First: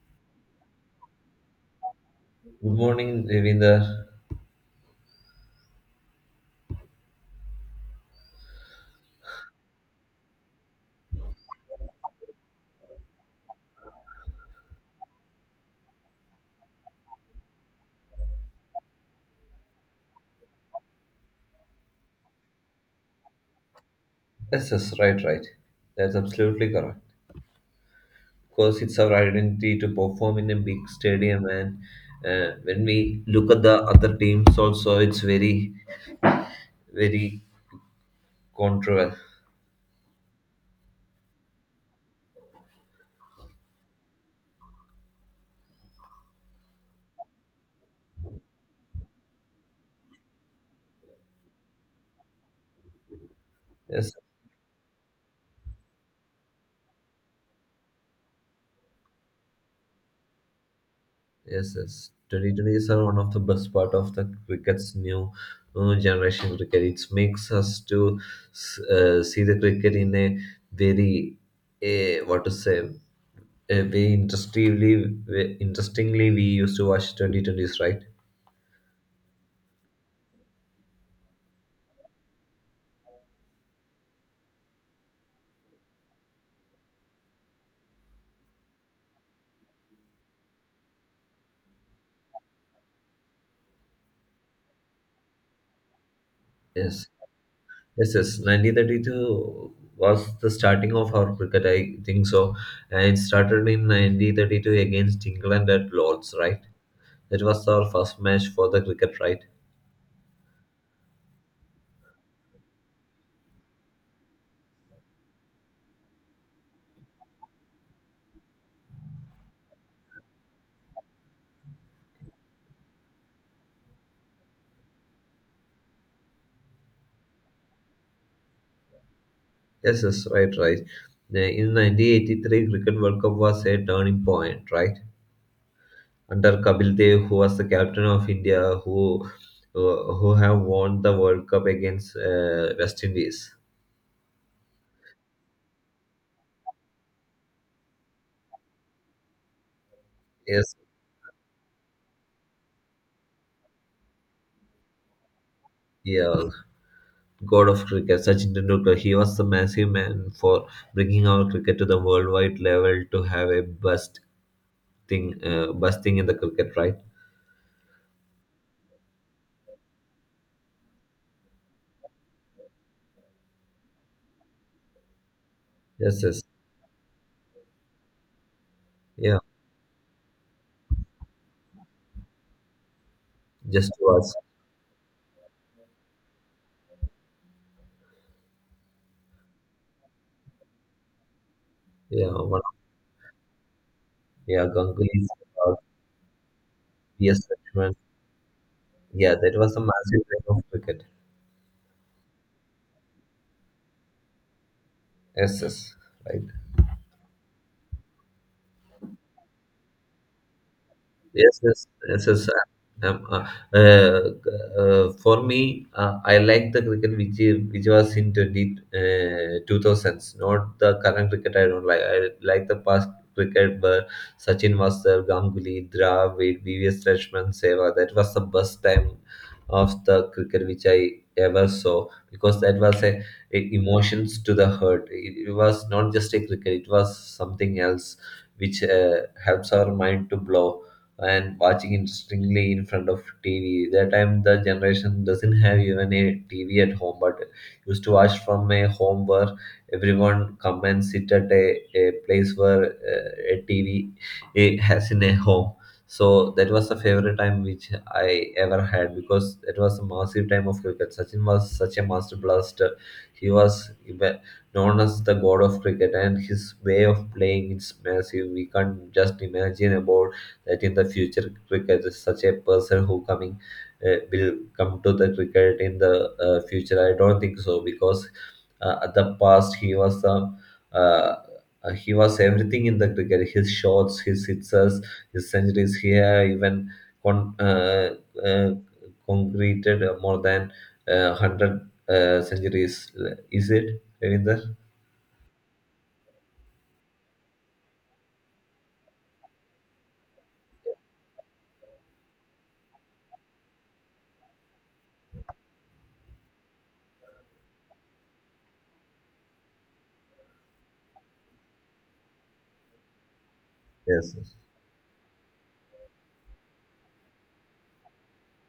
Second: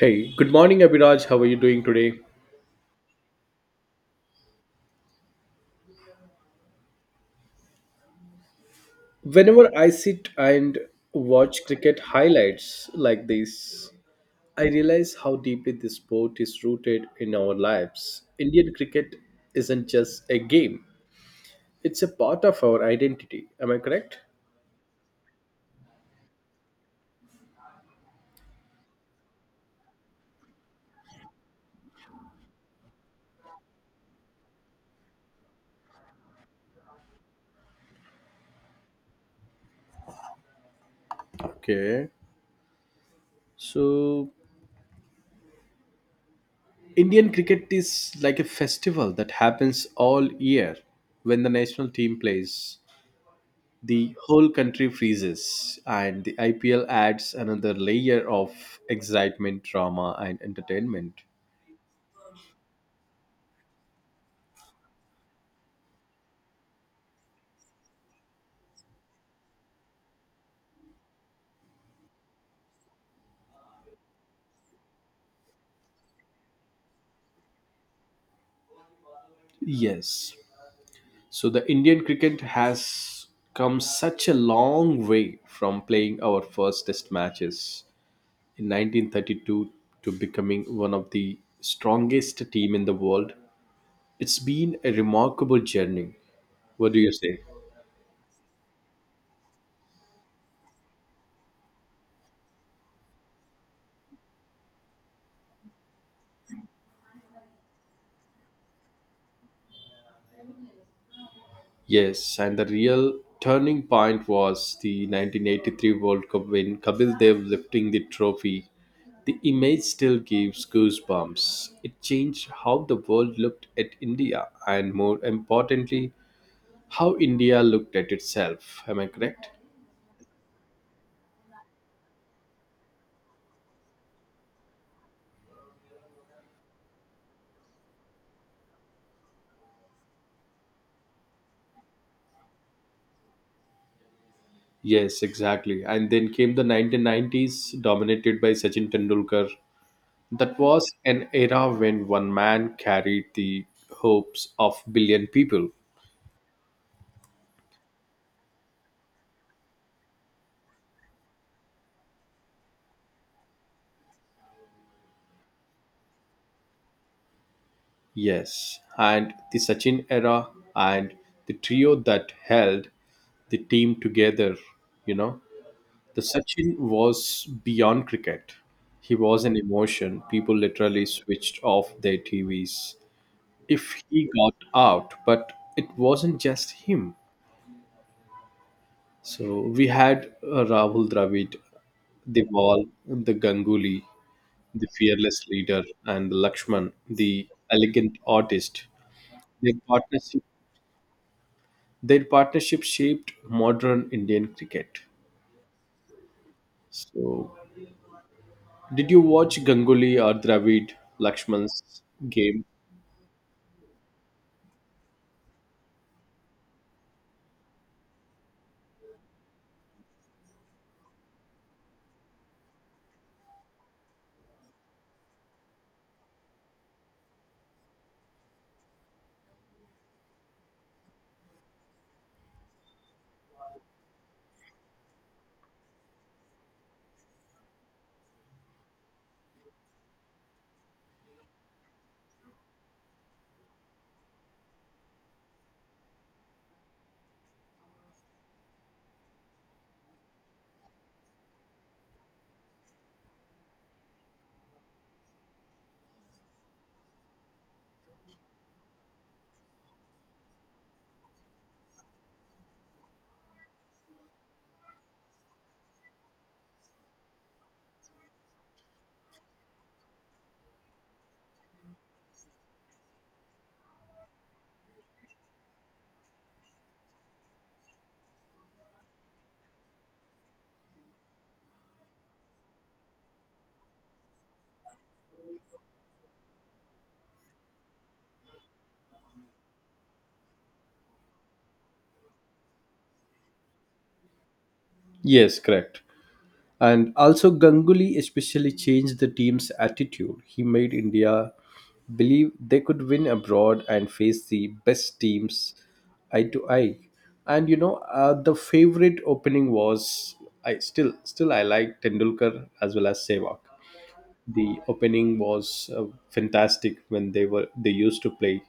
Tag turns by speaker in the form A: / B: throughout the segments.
A: Hey, good morning, Abhiraj. How are you doing today?
B: Good morning, Devinder.
A: Whenever I sit and watch cricket highlights like this, I realize how deeply this sport is rooted in our lives. Indian cricket isn't just a game, it's a part of our identity. Am I correct?
B: Yes, yes, right, right. That's absolutely correct. Because it's our identity to perform in a big stadium, and when we look at the other teams, also it's very, very controversial.
A: Okay. So, Indian cricket is like a festival that happens all year when the national team plays.
B: Yes,
A: The whole country freezes and the IPL adds another layer of excitement, drama and entertainment.
B: yes, yes. Twenty twenty is one of the best part of the cricket's new generation cricket. It makes us to see the cricket in a very, a, what to say. We interestingly, we, interestingly, we used to watch 2020s, right?
A: Yes. So the Indian cricket has come such a long way from playing our first test matches in 1932 to becoming one of the strongest team in the world. It's been a remarkable journey. What
B: Yes,
A: do you say?
B: yes, yes. 1932 was the starting of our cricket, I think so. And it started in 1932 against England at Lord's, right? That was our first match for the cricket, right?
A: Yes, and the real turning point was the 1983 World Cup win, Kapil Dev lifting the trophy. The image still gives goosebumps. It changed how the world looked at India and, more importantly, how India looked at itself. Am I correct?
B: Yes, yes, right, right. In 1983, Cricket World Cup was a turning point, right? Under Kapil Dev, who was the captain of India, who who have won the World Cup against West Indies.
A: Yes, exactly. And then came the 1990s, dominated by Sachin Tendulkar. That
B: Yes,
A: was an era when one man carried the hopes of billion people.
B: yeah, God of cricket, Sachin Tendulkar. He was the massive man for bringing our cricket to the worldwide level to have a best thing in the cricket, right?
A: Yes, and the Sachin era and the trio that held the team together, you know. The
B: Yes, yes,
A: Sachin was beyond cricket. He
B: yeah.
A: was an emotion. People literally switched off their TVs
B: Just
A: if he
B: was,
A: got out, but it wasn't just him. So we had Rahul Dravid,
B: yeah,
A: the ball, the Ganguly,
B: yeah,
A: the
B: Ganguly,
A: fearless
B: uh,
A: leader, and the Lakshman,
B: P.S.
A: the
B: Lakshman.
A: elegant artist.
B: Yeah, that
A: Their
B: was a massive thing
A: partnership
B: of cricket.
A: Their partnership shaped modern Indian cricket.
B: Yes, yes, right.
A: So, did you watch Ganguly or Dravid
B: Yes, yes,
A: Lakshman's
B: yes, yes.
A: game?
B: Um, uh, uh, for me, I like the cricket which was in 20, 2000s, not the current cricket I don't like. I like the past cricket where Sachin was there, Ganguly, Dravid, B.V.S. Lakshman, Sehwag. That was the best time of the cricket which I ever saw, because that was a emotions to the heart. It was not just a cricket; it was something else which helps our mind to blow, and watching interestingly in front of TV. That time the generation doesn't have even a TV at home, but used to watch from a home where everyone come and sit at a place where a TV it has in a home. So that was the favorite time which I ever had, because it was a massive time of cricket. Sachin was such a master blaster. He was known as the god of cricket, and his way of playing is massive. We can't just imagine about that in the future cricket is such a person who coming will come to the cricket in the future. I don't think so, because at the past he was some. uh, he was everything in the cricket: his shots, his sixes, his centuries. He had even con- uh, uh, concreted more than 100 centuries. Is it Ravinder?
A: Yes, correct. And also, Ganguly especially changed the team's attitude. He made India believe they could win abroad and face the best teams eye to eye. And the favorite opening was I still, I like Tendulkar as well as Sehwag.
B: Yes,
A: The opening was fantastic when they used to play.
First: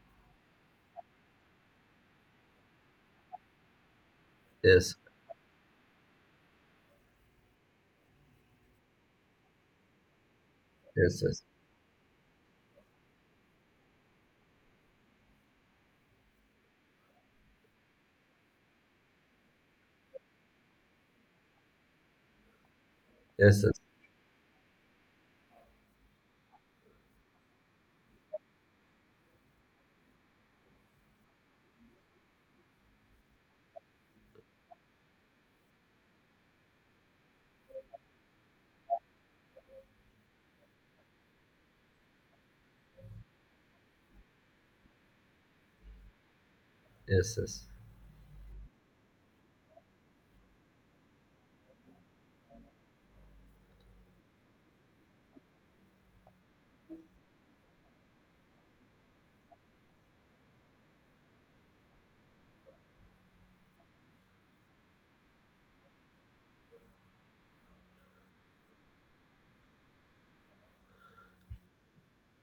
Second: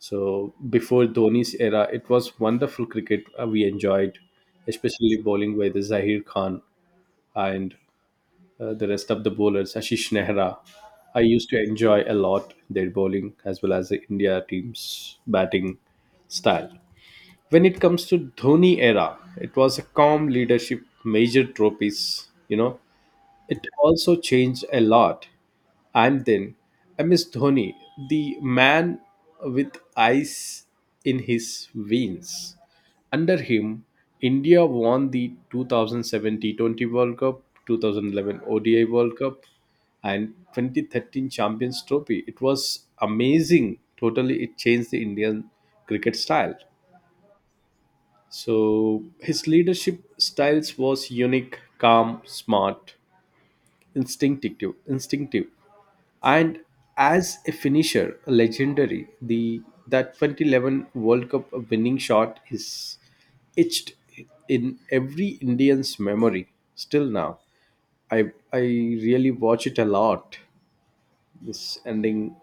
A: So before Dhoni's era, it was wonderful cricket we enjoyed,
B: yes,
A: especially bowling by the Zahir Khan and the rest of the bowlers, Ashish Nehra. I
B: yes, yes, yes,
A: used to enjoy a lot their bowling as well as the India team's batting style. When it comes to Dhoni era, it was a calm leadership, major trophies, it
B: yes,
A: also changed a lot. And then I miss Dhoni, the man with ice in his veins. Under him, India won the 2007 T20 World Cup, 2011 ODI World Cup, and 2013 Champions Trophy. It was amazing. Totally, it changed the Indian cricket style.
B: yes, yes.
A: So his leadership styles was unique, calm, smart, instinctive, and as a finisher, a legendary. The that 2011 world cup winning shot is etched in every Indian's memory still now. I i really watch it a lot. This ending,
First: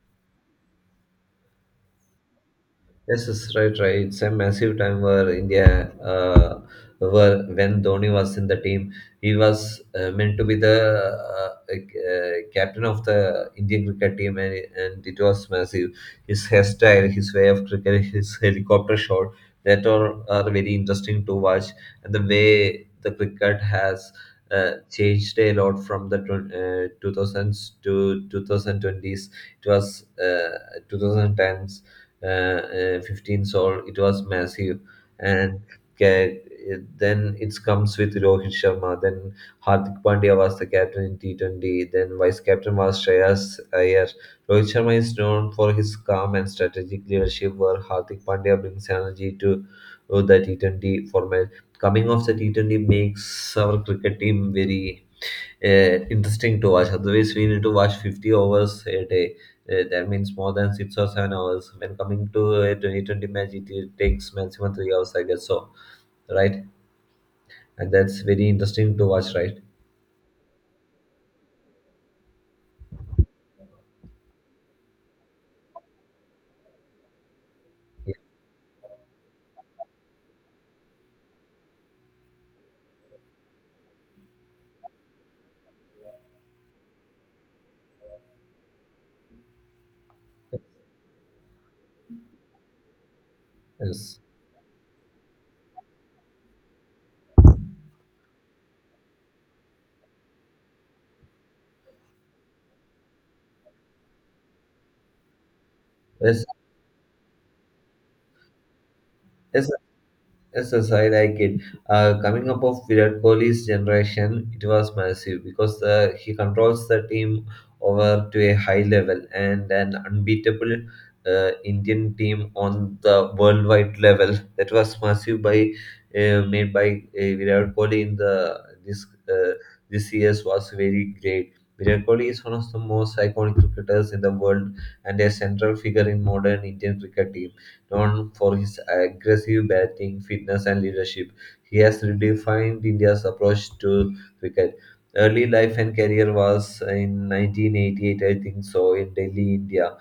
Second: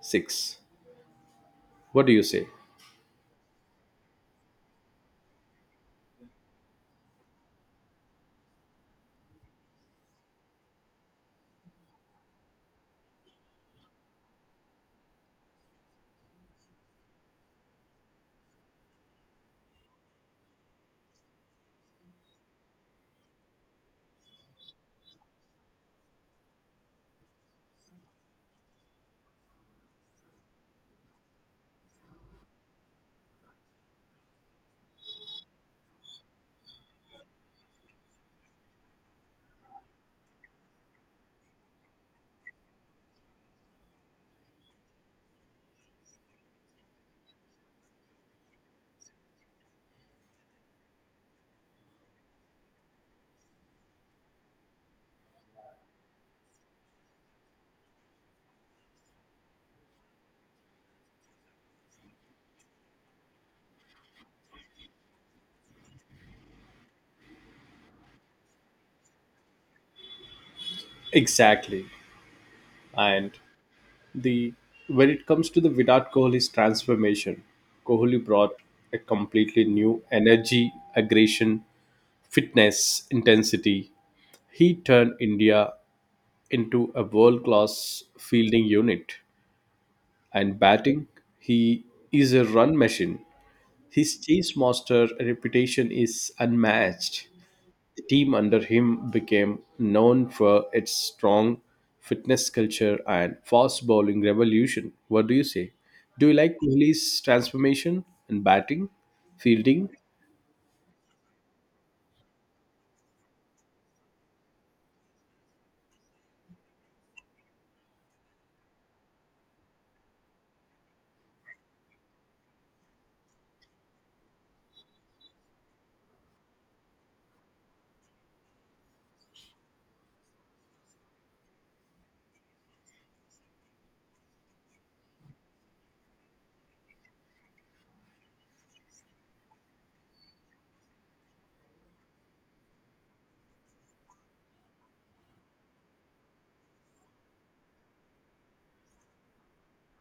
A: 6. What do you say?
B: Yes, yes, right, right. It's a massive time where when Dhoni was in the team, he was meant to be the captain of the Indian cricket team, and it was massive. His hairstyle, his way of cricket, his helicopter shot, that all are very interesting to watch, and the way the cricket has changed a lot from the 2000s to 2020s. It was 2010s, 15 all it was massive and ca- then it comes with Rohit Sharma, then Hardik Pandya was the captain in T20, then vice captain was Shreyas Iyer. Rohit Sharma is known for his calm and strategic leadership, where Hardik Pandya brings energy to the T20 format. Coming off the T20 makes our cricket team very interesting to watch. Otherwise, we need to watch 50 hours a day. That means more than 6 or 7 hours. When coming to a 2020 match, it takes maximum 3 hours, I guess so, right? And that's very interesting to watch, right?
A: Exactly. And the when it comes to the Virat Kohli's transformation,
B: Yes.
A: Kohli brought a completely new energy, aggression, fitness, intensity. He turned India into a world-class fielding unit and batting. He is a run machine. His chase master reputation is unmatched. The team under him became known for its strong fitness culture and fast bowling revolution. What do you say? Do you
B: Yes.
A: like Kohli's transformation in batting,
B: Yes.
A: fielding?
B: Yes, yes, I like it. Coming up of Virat Kohli's generation, it was massive, because he controls the team over to a high level and an unbeatable Indian team on the worldwide level. That was massive by made by Virat Kohli in the this uh, this year's was very great. Virat Kohli is one of the most iconic cricketers in the world and a central figure in modern Indian cricket team, known for his aggressive batting, fitness, and leadership. He has redefined India's approach to cricket. Early life and career was in 1988, I think so, in Delhi, India.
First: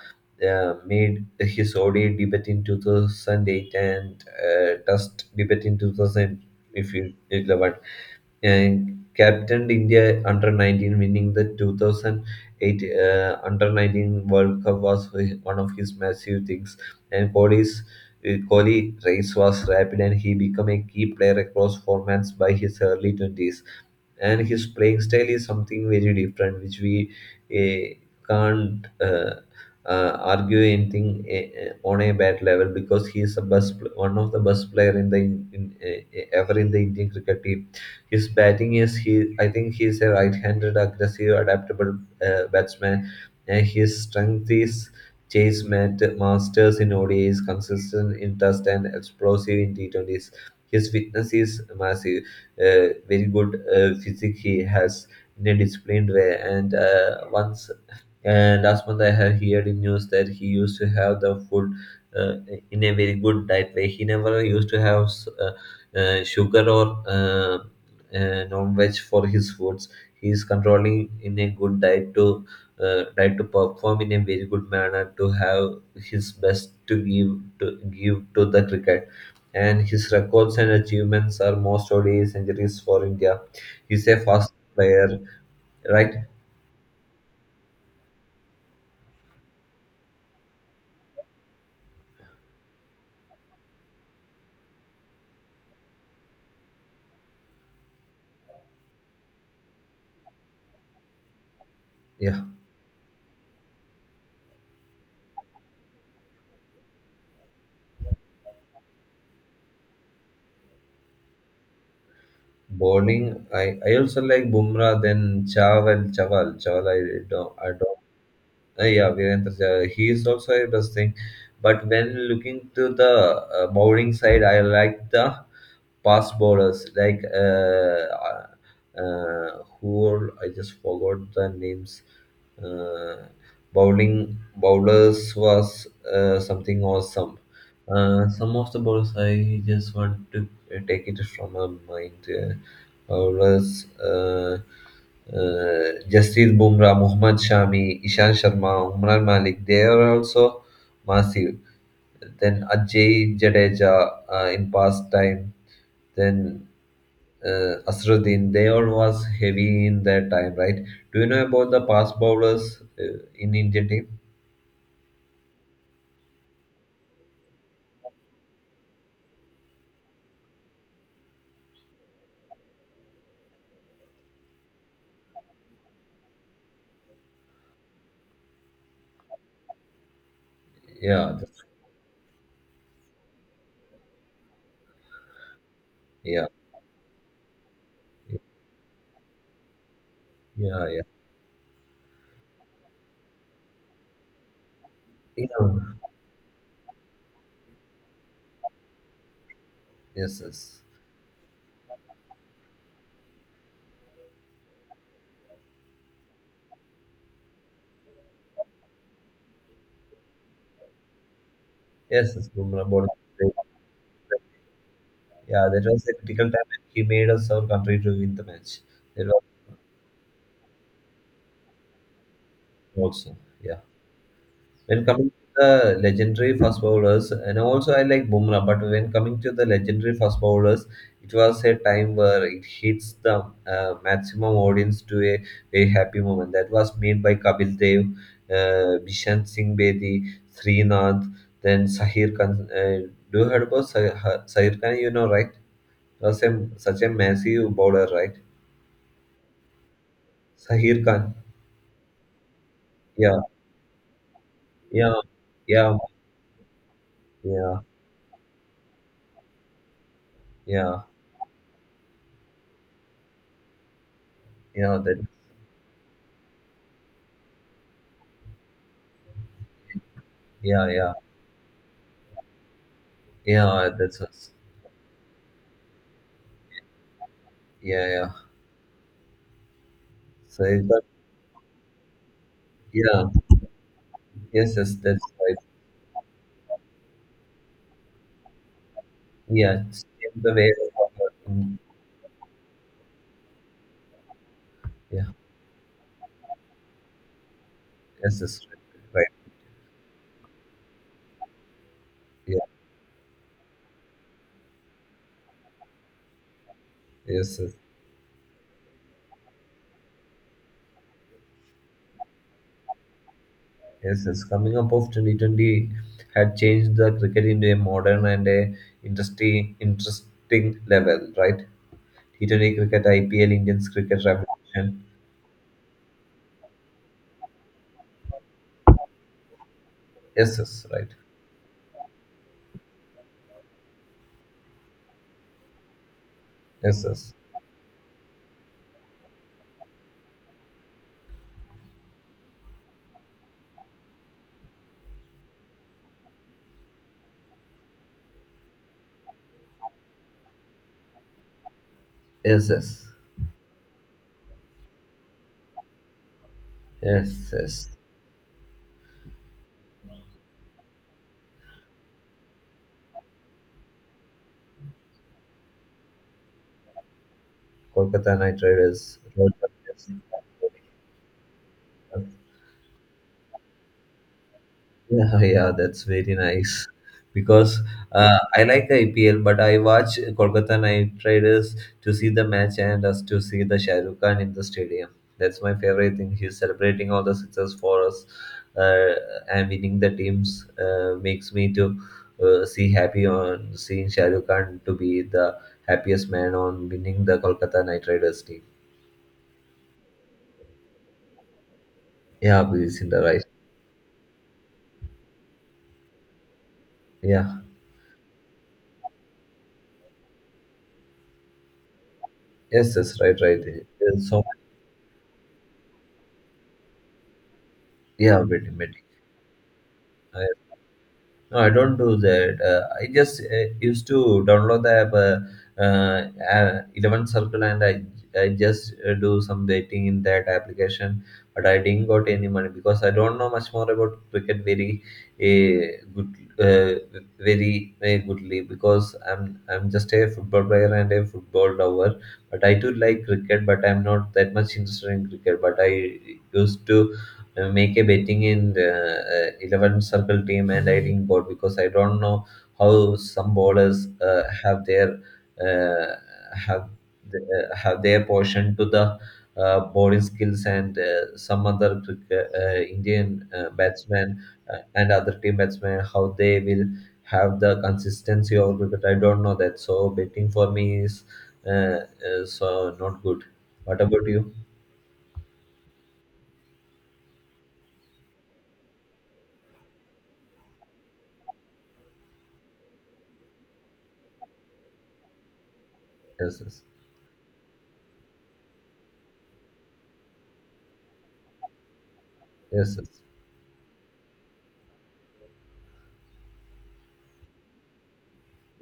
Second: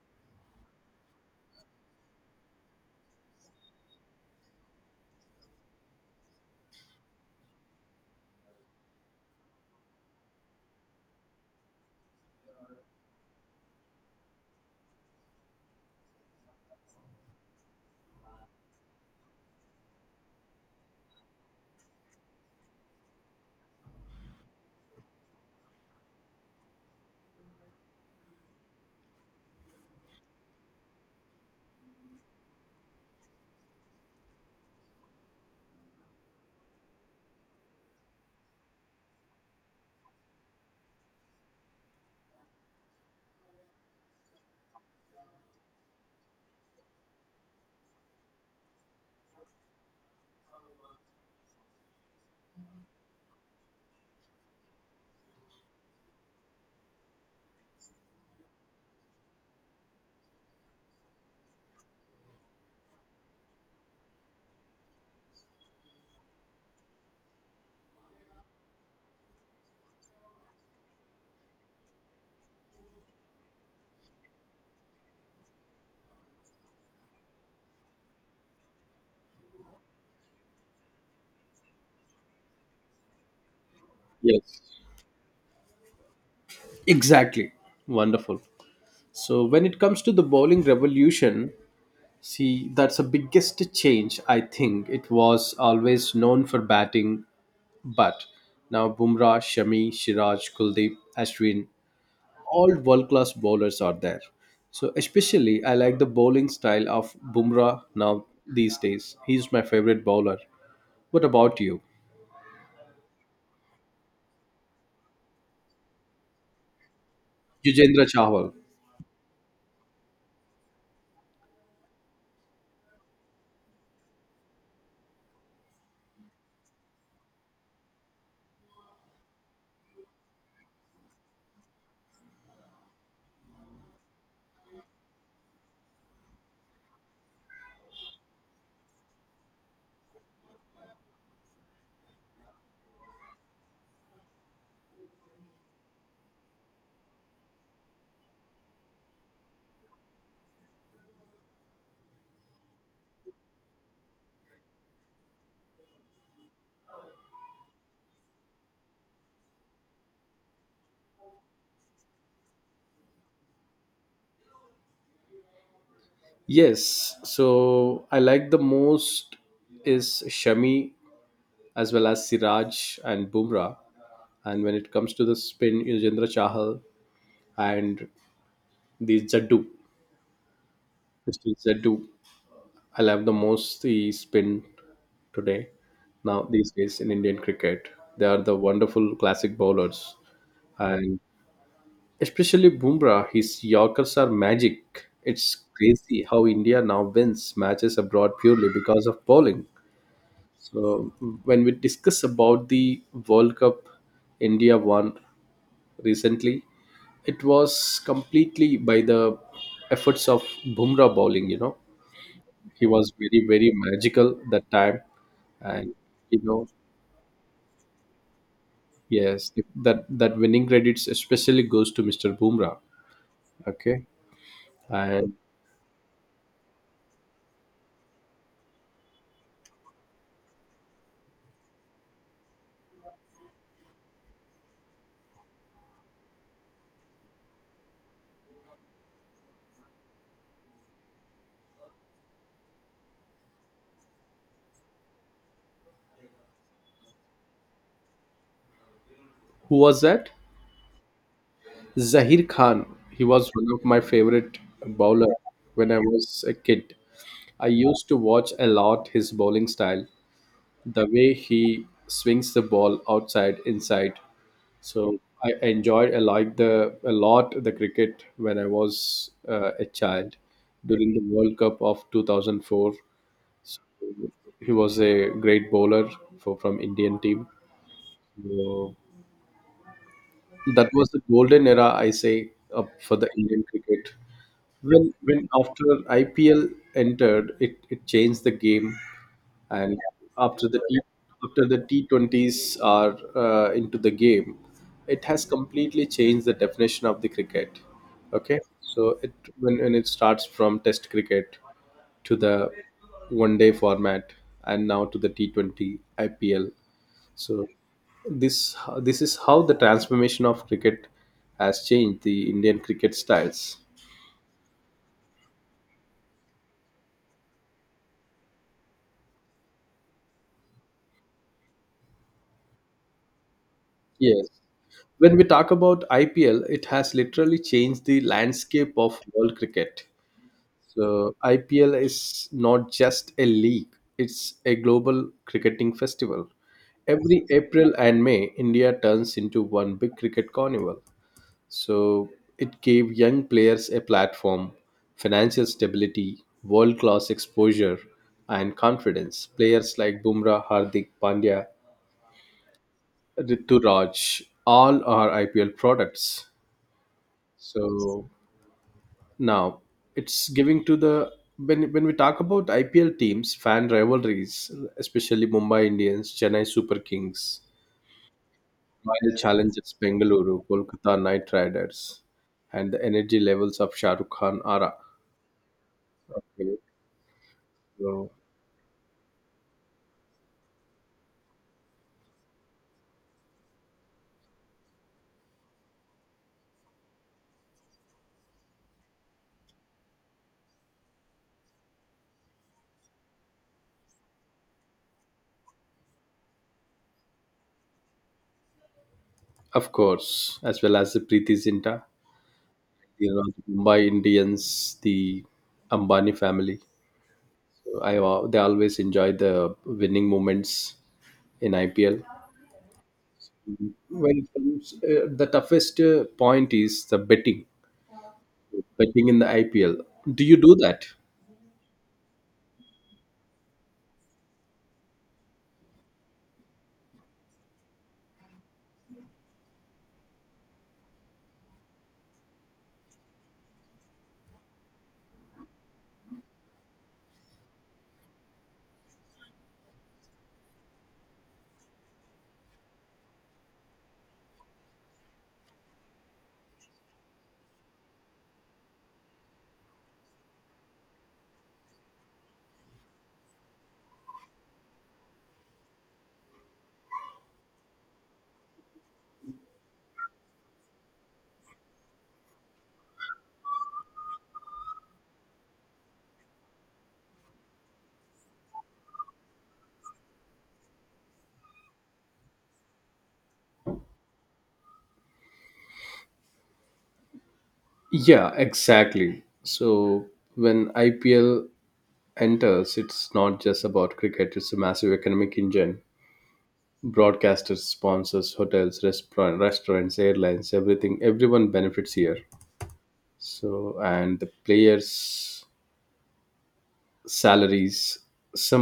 B: Made his ODI debut in 2008, and Test debut in 2011, and captained India under 19, winning the 2008 under 19 World Cup was one of his massive things. And Kohli race was rapid, and he became a key player across formats by his early 20s, and his playing style is something very different, which we eh, can't argue anything on a bat level, because he is one of the best player in the ever in the Indian cricket team. His batting is, he, I think he is a right-handed, aggressive, adaptable batsman, and his strength is. Chase met masters in ODIs, consistent in test and explosive in T20s. His fitness is massive, very good physique he has in a disciplined way, and once and last month I have heard in news that he used to have the food uh, in a very good diet way. He never used to have sugar or non-veg for his foods. He is controlling in a good diet to diet to perform in a very good manner to have his best, to give to the cricket. And his records and achievements are most ODI centuries for India. He's a fast
A: Yes.
B: player, right?
A: Exactly. Wonderful. So when it comes to the bowling revolution, see that's the biggest change I think. It was always known for batting, but now Bumrah, Shami, Siraj, Kuldeep, Ashwin,
B: Yeah.
A: all world class bowlers are there. So especially I like the bowling style of Bumrah now these days. He's my favorite bowler. What about you?
B: Bowling, I also like Bumrah, then Chaval, I don't.
A: Yujendra Chahal.
B: Yeah, Virendra Sehwag, he is also a best thing. But when looking to the bowling side, I like the past bowlers like uh, I just forgot the names. Uh, bowling bowlers was something awesome. Some of the bowlers I just want to take it from my mind. Bowlers: Jasprit Bumrah, Mohammad Shami, Ishan Sharma, Umran Malik. They are also massive. Then Ajay Jadeja, in past time. Then Asruddin, they all was heavy in their time, right? Do you know about the past bowlers in Indian team?
A: Yes, so I like the most is Shami as well as Siraj and Bumrah. And when it comes to the spin, Yujendra Chahal and the Jaddu,
B: Yeah,
A: Mr. Jaddu, I love the most the spin today now
B: yeah,
A: these days in Indian cricket. They
B: yeah,
A: are the wonderful classic bowlers,
B: yeah.
A: and especially Bumrah, his Yorkers are magic.
B: Yeah.
A: It's crazy how India now wins matches abroad purely because of bowling.
B: Yes, yes,
A: So when we discuss about the World Cup India won recently, it was completely by the efforts of Bumrah bowling.
B: yes, yes. Bumrah
A: He
B: bowled
A: was very
B: great.
A: very magical that time,
B: Yeah, that
A: and
B: was a
A: you
B: critical time
A: know
B: when he made us our country to win the match. That was
A: yes, that winning credits especially goes to Mr. Bumrah.
B: also, yeah.
A: Okay,
B: When coming
A: and
B: to the legendary fast bowlers, and also I like Bumrah, but when coming to the legendary fast bowlers, it was a time where it hits the maximum audience to a very happy moment. That was made by Kapil Dev, Bishan Singh Bedi, Srinath, then Sahir Khan. Do you heard about Sahir Khan? You know, right? Was such a massive bowler, right?
A: who was that?
B: Sahir Khan.
A: Zahir Khan. He
B: Yeah,
A: was one of my favorite
B: yeah,
A: bowler when
B: yeah,
A: I was a kid. I
B: yeah,
A: used to watch a lot his bowling style,
B: yeah,
A: the way he swings the ball outside, inside.
B: yeah.
A: So
B: That,
A: I enjoyed a lot the cricket when I was a child
B: yeah, yeah.
A: during the World Cup of 2004.
B: Yeah, that's us.
A: He was a great bowler for from Indian team.
B: Yeah, yeah.
A: So
B: So,
A: that
B: but
A: was the golden era, I say, up for
B: yeah,
A: the Indian cricket.
B: yes, yes,
A: When
B: that's
A: when
B: right.
A: after IPL entered, it changed the game,
B: Yeah,
A: and
B: it's in the
A: after
B: way
A: the
B: of
A: T,
B: our,
A: after the T20s are into the game, it
B: yeah,
A: has completely changed the definition of the cricket.
B: yes,
A: Okay,
B: yes, right.
A: so it
B: Right.
A: when it starts from Test cricket to
B: Yeah,
A: the one day format and now to the T20 IPL.
B: yes,
A: So
B: yes,
A: this this is how the transformation of cricket has changed the Indian cricket styles.
B: yes, yes. Coming up of 2020 had changed the cricket into a modern and a interesting, interesting level, right? T20 cricket, IPL, Indians cricket
A: Yes.
B: revolution.
A: When we talk about IPL, it has literally changed the landscape of world cricket.
B: Yes, yes, right.
A: So IPL is not just a league, it's a global cricketing festival.
B: Yes, yes,
A: Every April and May, India turns into one big cricket carnival. So it gave young players a platform, financial stability, world class exposure, and confidence. Players like Bumrah, Hardik, Pandya,
B: yes, yes,
A: Rituraj, all are IPL products.
B: yes, yes.
A: So now it's giving to the when we talk about IPL teams, fan rivalries, especially Mumbai Indians, Chennai Super Kings,
B: Kolkata Knight Riders.
A: Royal
B: Royal
A: Challengers
B: Challengers.
A: Bengaluru, Kolkata Knight Riders, and the energy levels of Shah Rukh Khan Ara.
B: Yeah, yeah, that's very
A: Okay.
B: nice. Because
A: So,
B: I like IPL, but I watch Kolkata Knight Riders to see the match and us to see the Shah Rukh Khan in the stadium. That's my favorite thing. He's celebrating all the success for us, uh, and winning the teams makes me to see happy on seeing Shah Rukh Khan to be the happiest man on winning the Kolkata Knight Riders team.
A: of course, as well as the Preeti Zinta,
B: Yeah, please in the right.
A: the Mumbai Indians, the Ambani family.
B: Yeah.
A: So, they always enjoy the winning moments in IPL.
B: Yes, yes, right, right. There's so
A: When
B: much.
A: it comes, the toughest point is the betting,
B: Yeah, waiting, waiting.
A: in the IPL. Do you do that?
B: No, I don't do that. I just used to download the app, 11 Circle, and I just do some betting in that application. But I didn't got any money, because I don't know much more about cricket very good, very very goodly, because I'm just a football player and a football lover. But I do like cricket, but I'm not that much interested in cricket. But I used to make a betting in the 11 circle team and I think board, because I don't know how some bowlers have their uh, have the, portion to the bowling skills and some other Indian batsmen and other team batsmen how they will have the consistency of cricket. I don't know that. So betting for me is so not good. What about you?
A: Yeah, exactly. So when IPL enters, it's not just about cricket, it's a massive economic engine.
B: Yes, yes,
A: Broadcasters, sponsors, hotels, restaurants, airlines, everything. Everyone benefits here.
B: yes, yes.
A: So and the players' salaries.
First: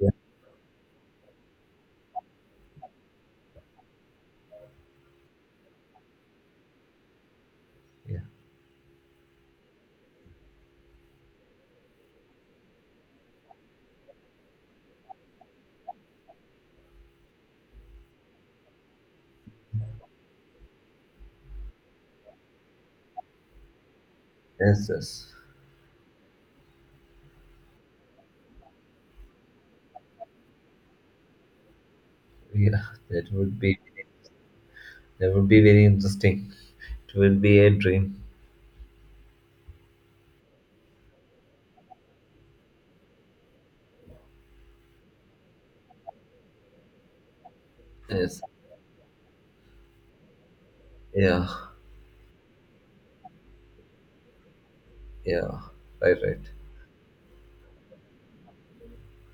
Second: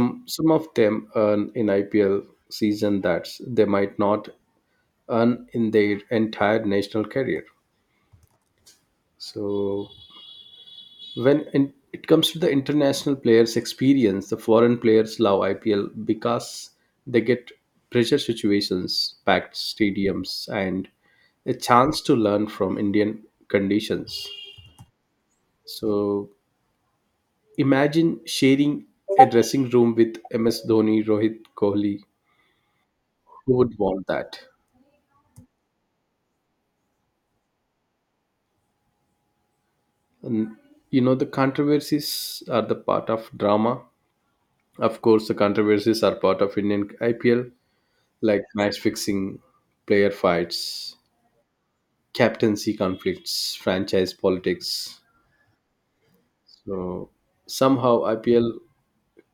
B: Yes.
A: some of them earn in IPL season that they might not earn in their entire national career.
B: Yeah.
A: So it comes to the international players experience. The foreign players love IPL because they get pressure situations, packed stadiums, and a chance to learn from Indian conditions.
B: Yes, yes.
A: So imagine sharing a dressing room with MS Dhoni, Rohit, Kohli.
B: Yeah, that
A: Who
B: would be
A: would want that?
B: that would be very interesting. It will be a dream.
A: And the controversies are the part of drama. Of course, the controversies are part of Indian IPL,
B: Yes.
A: like match fixing, player fights,
B: Yeah.
A: captaincy conflicts, franchise politics.
B: Yeah. Right. Right.
A: So somehow IPL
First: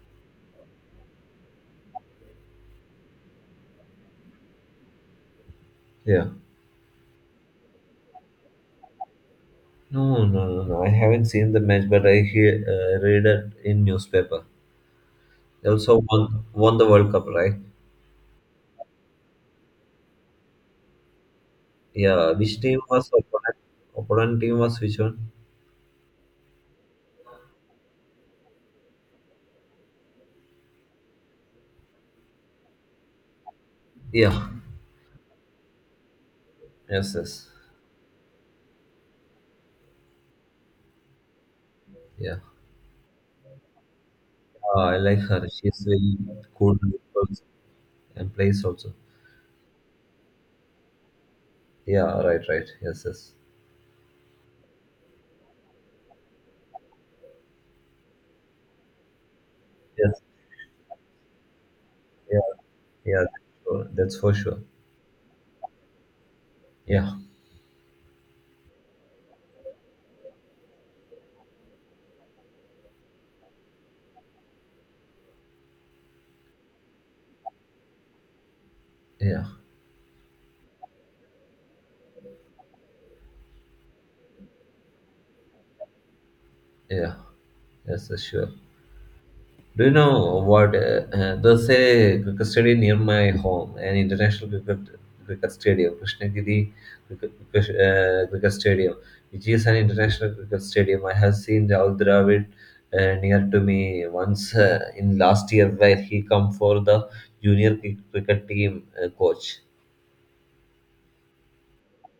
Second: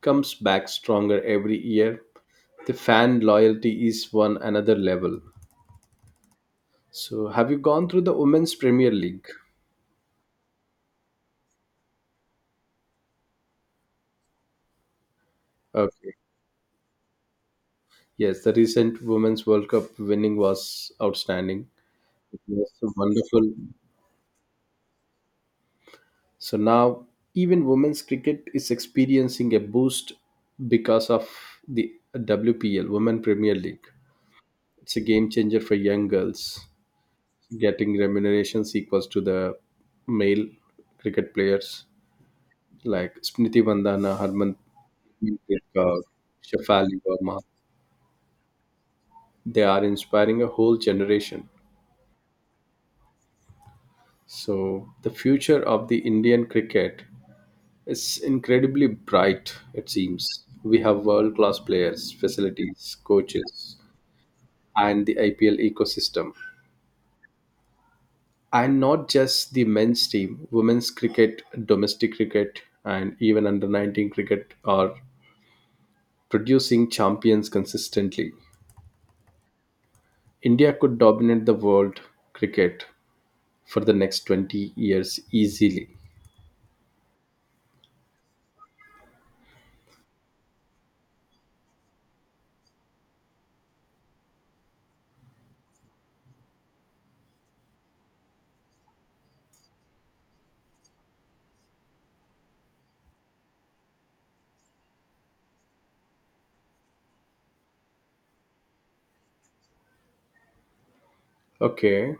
A: comes back stronger every year. The fan loyalty is one another level.
B: Yeah.
A: So have you gone through the Women's Premier League?
B: No, no, no, no, I haven't seen the match, but I hear read it in newspaper. They also
A: Okay.
B: won the World Cup, right?
A: Yes, the recent Women's World Cup winning was outstanding.
B: Yeah.
A: It
B: Which
A: was
B: team
A: a
B: was
A: wonderful.
B: opponent? Opponent team was which one?
A: So now even women's cricket is experiencing a boost because of the WPL, Women Premier League.
B: Yeah.
A: It's a game changer for young girls,
B: Yes. Yes.
A: getting remunerations equals to the male cricket players
B: Yeah.
A: like Smriti Vandana, Harman
B: I like her. She's
A: Kaur,
B: very cool
A: Shafali Verma.
B: and plays also.
A: They are inspiring a whole generation.
B: Yeah. Right. Right. Yes. Yes.
A: So the future of the Indian cricket. It's incredibly bright, it
B: Yes.
A: seems. We have world class players,
B: Yeah.
A: facilities,
B: Yeah,
A: coaches,
B: that's for sure.
A: and the IPL ecosystem.
B: Yeah,
A: And not just the men's team, women's cricket, domestic cricket, and even under 19 cricket are producing champions consistently.
B: yeah,
A: India could dominate the world cricket for the next 20 years easily.
B: yeah. Yes, sure. Do you know what? There's a cricket stadium near my home, an international cricket stadium, Krishnagiri cricket stadium, which is an international cricket stadium. I have seen Rahul Dravid near to me once in last year, where he come for the junior cricket team coach.
A: Okay,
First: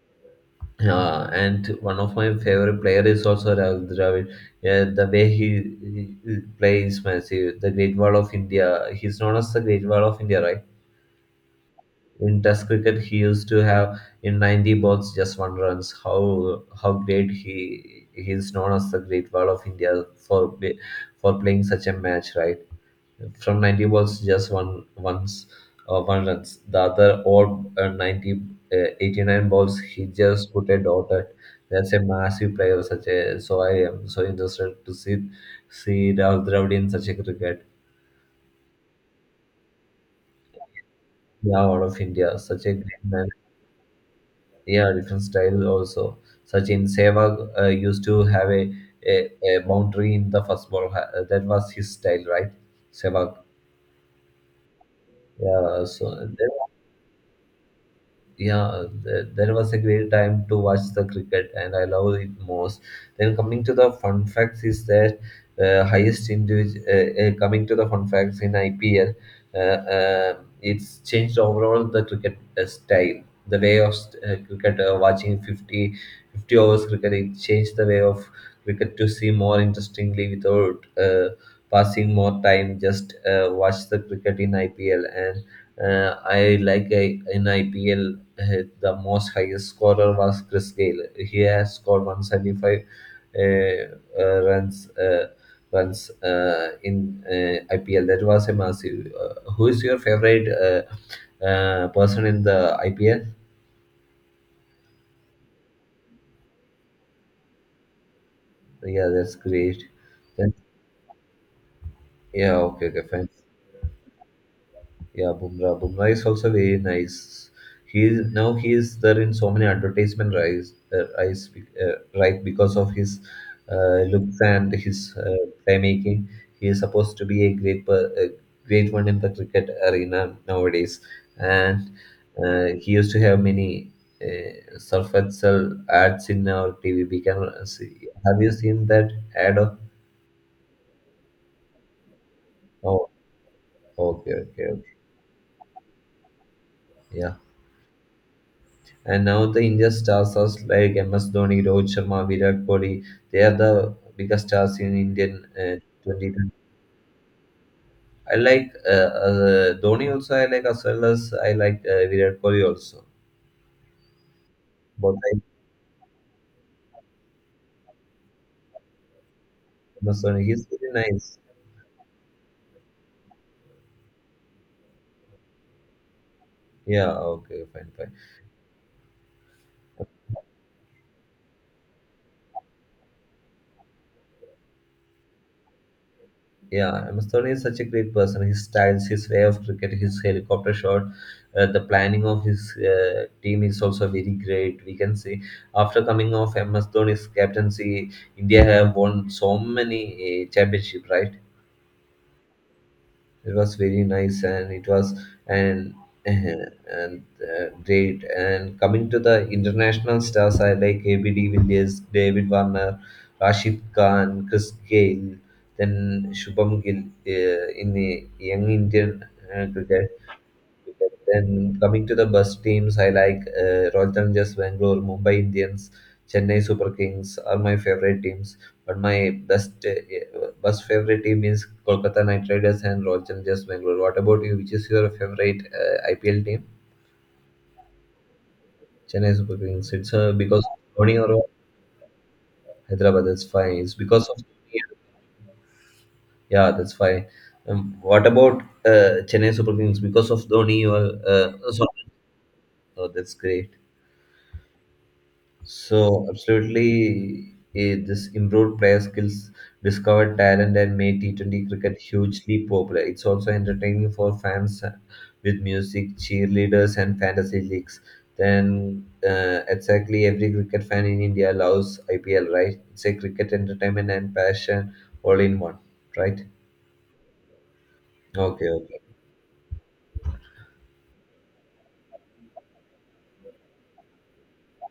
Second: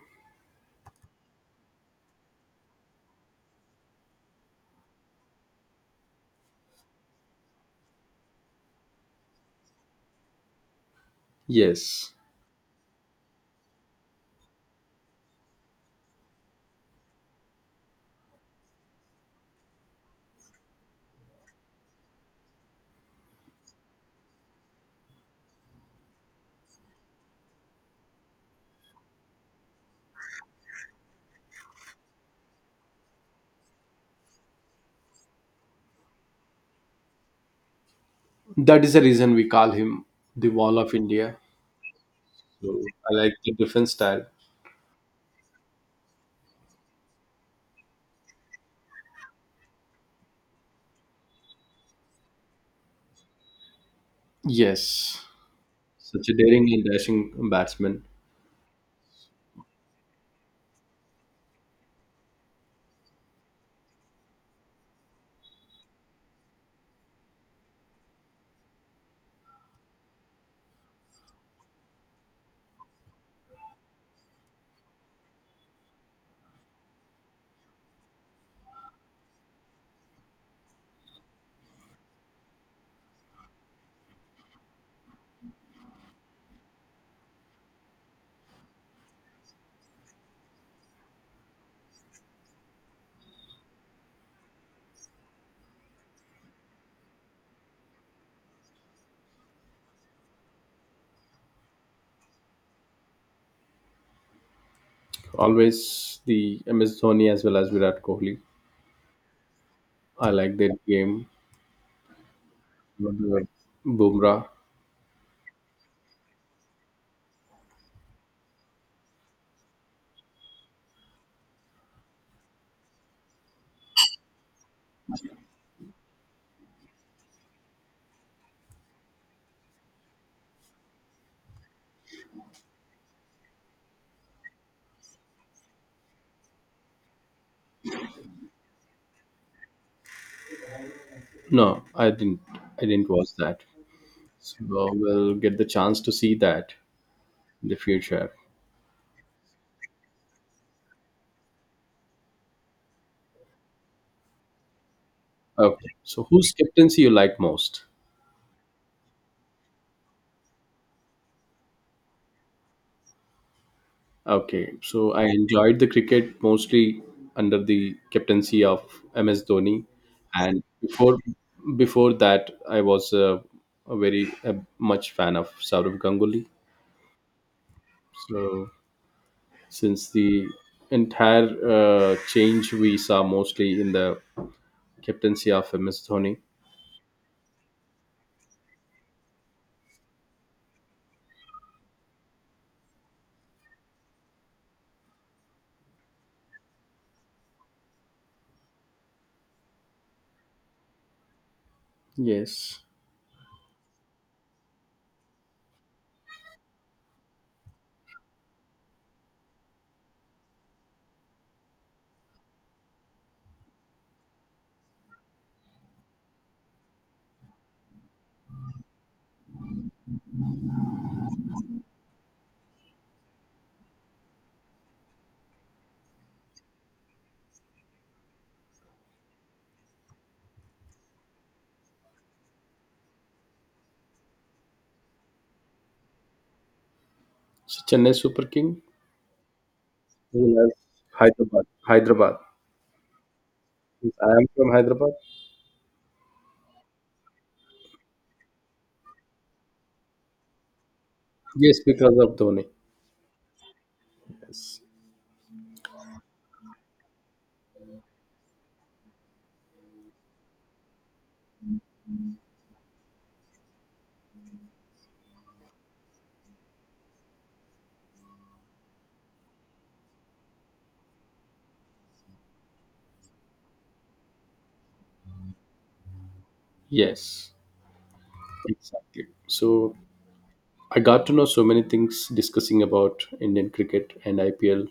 B: Yeah, and one of my favorite player is also Rahul Dravid. Yeah, the way he plays massive. The Great Wall of India. He's known as the Great Wall of India, right?
A: yes.
B: In Test cricket, he used to have in 90 balls just one runs. How great he is known as the Great Wall of India for playing such a match, right? From 90 balls just one runs the other or 90 89 balls he just put a dot at that's a massive player such a so I am so interested to see Rahul Dravid in such a cricket.
A: That is the reason we call him the Wall of India.
B: Yeah, out of India such a
A: So
B: great
A: I
B: man.
A: like the defense style.
B: Yeah, different style also such in sehwag used to have a a boundary in the first ball. That was his style, right? Sehwag.
A: Yes,
B: Yeah so.
A: such a daring and dashing batsman.
B: Yeah, there was a great time to watch the cricket, and I love it most. Then coming to the fun facts is that highest individual. Coming to the fun facts in IPL, uh, uh, it's changed overall the cricket style, the way of cricket watching fifty, 50 overs cricket. It changed the way of cricket to see more interestingly without passing more time. Just watch the cricket in IPL and. I like in IPL the most highest scorer was Chris Gayle. He has scored 175 uh, uh, runs uh, runs in IPL. That was a massive. Who is your favorite person in the IPL?
A: Always the MS Dhoni as well as Virat Kohli.
B: Yeah, that's great.
A: I
B: Then,
A: like their game.
B: yeah, okay, okay, fine.
A: Bumrah.
B: Yeah, Bumrah. Bumrah is also very nice. Now he is there in so many advertisement rise right because of his looks and his playmaking. He is supposed to be a a great one in the cricket arena nowadays, and he used to have many surfacial ads in our TV. We can see. Have you seen that ad? Of,
A: No, I didn't. I
B: oh,
A: didn't watch that.
B: okay,
A: So
B: okay, okay.
A: we'll get the chance to see that
B: Yeah.
A: in the future.
B: And now the Indian stars are like MS Dhoni, Rohit Sharma, Virat Kohli. They are the biggest stars in Indian
A: Okay. So
B: 2020.
A: whose captaincy you like most?
B: I like Dhoni also. I like as well as I like Virat Kohli also.
A: Okay, so
B: Both
A: I
B: I
A: enjoyed the cricket mostly under the captaincy of MS Dhoni,
B: MS Dhoni.
A: and
B: He's very
A: before
B: nice.
A: before that, I was a very much fan of Saurav Ganguly.
B: Yeah. Okay. Fine. Fine.
A: So since the entire change we saw mostly in the captaincy of MS Dhoni,
B: Yeah, MS Dhoni is such a great person. His styles, his way of cricket, his helicopter shot, the planning of his team is also very great. We can see after coming off MS Dhoni's captaincy, India have won so many championship, right?
A: yes.
B: It was very nice, and it was and and great. And coming to the international stars, I like ABD Villiers, David Warner, Rashid Khan, Chris Gayle, then Shubham Gill in the young Indian cricket. Then coming to the bus teams, I like Royal Challengers Bangalore, Mumbai Indians, Chennai Super Kings are my favorite teams. But my best favorite team is Kolkata Knight Riders and Royal Challengers Bangalore. What about you? Which is your favorite IPL team?
A: So Chennai Super King,
B: Chennai Super Kings. It's because
A: known as
B: of Dhoni or
A: Hyderabad. Hyderabad.
B: Hyderabad. That's fine. It's
A: I
B: because of
A: am from
B: Dhoni.
A: Hyderabad.
B: Yeah, that's fine. What about Chennai Super Kings? Because of Dhoni or
A: Yes,
B: sorry.
A: because of Dhoni.
B: Oh, that's great.
A: Yes.
B: So absolutely, eh, this improved player skills, discovered talent, and made T20 cricket hugely popular. It's also entertaining for fans with music, cheerleaders, and fantasy leagues. Then exactly every cricket fan in India loves IPL, right? It's a cricket entertainment and passion all in one, right?
A: Yes.
B: Okay, okay.
A: Exactly. So I got to know so many things discussing about Indian cricket and IPL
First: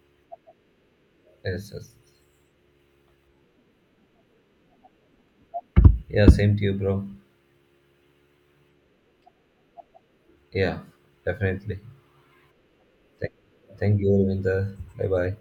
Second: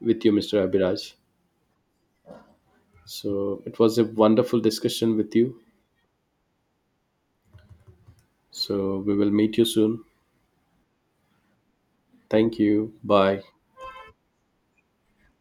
A: with you, Mr. Abhiraj.
B: Yes, yes.
A: So it was a wonderful discussion with you.
B: Yeah, same to you, bro.
A: So we will meet you soon.
B: Yeah, definitely.
A: Thank you.
B: Thank,
A: Bye.
B: thank you, Ravinder. Bye bye.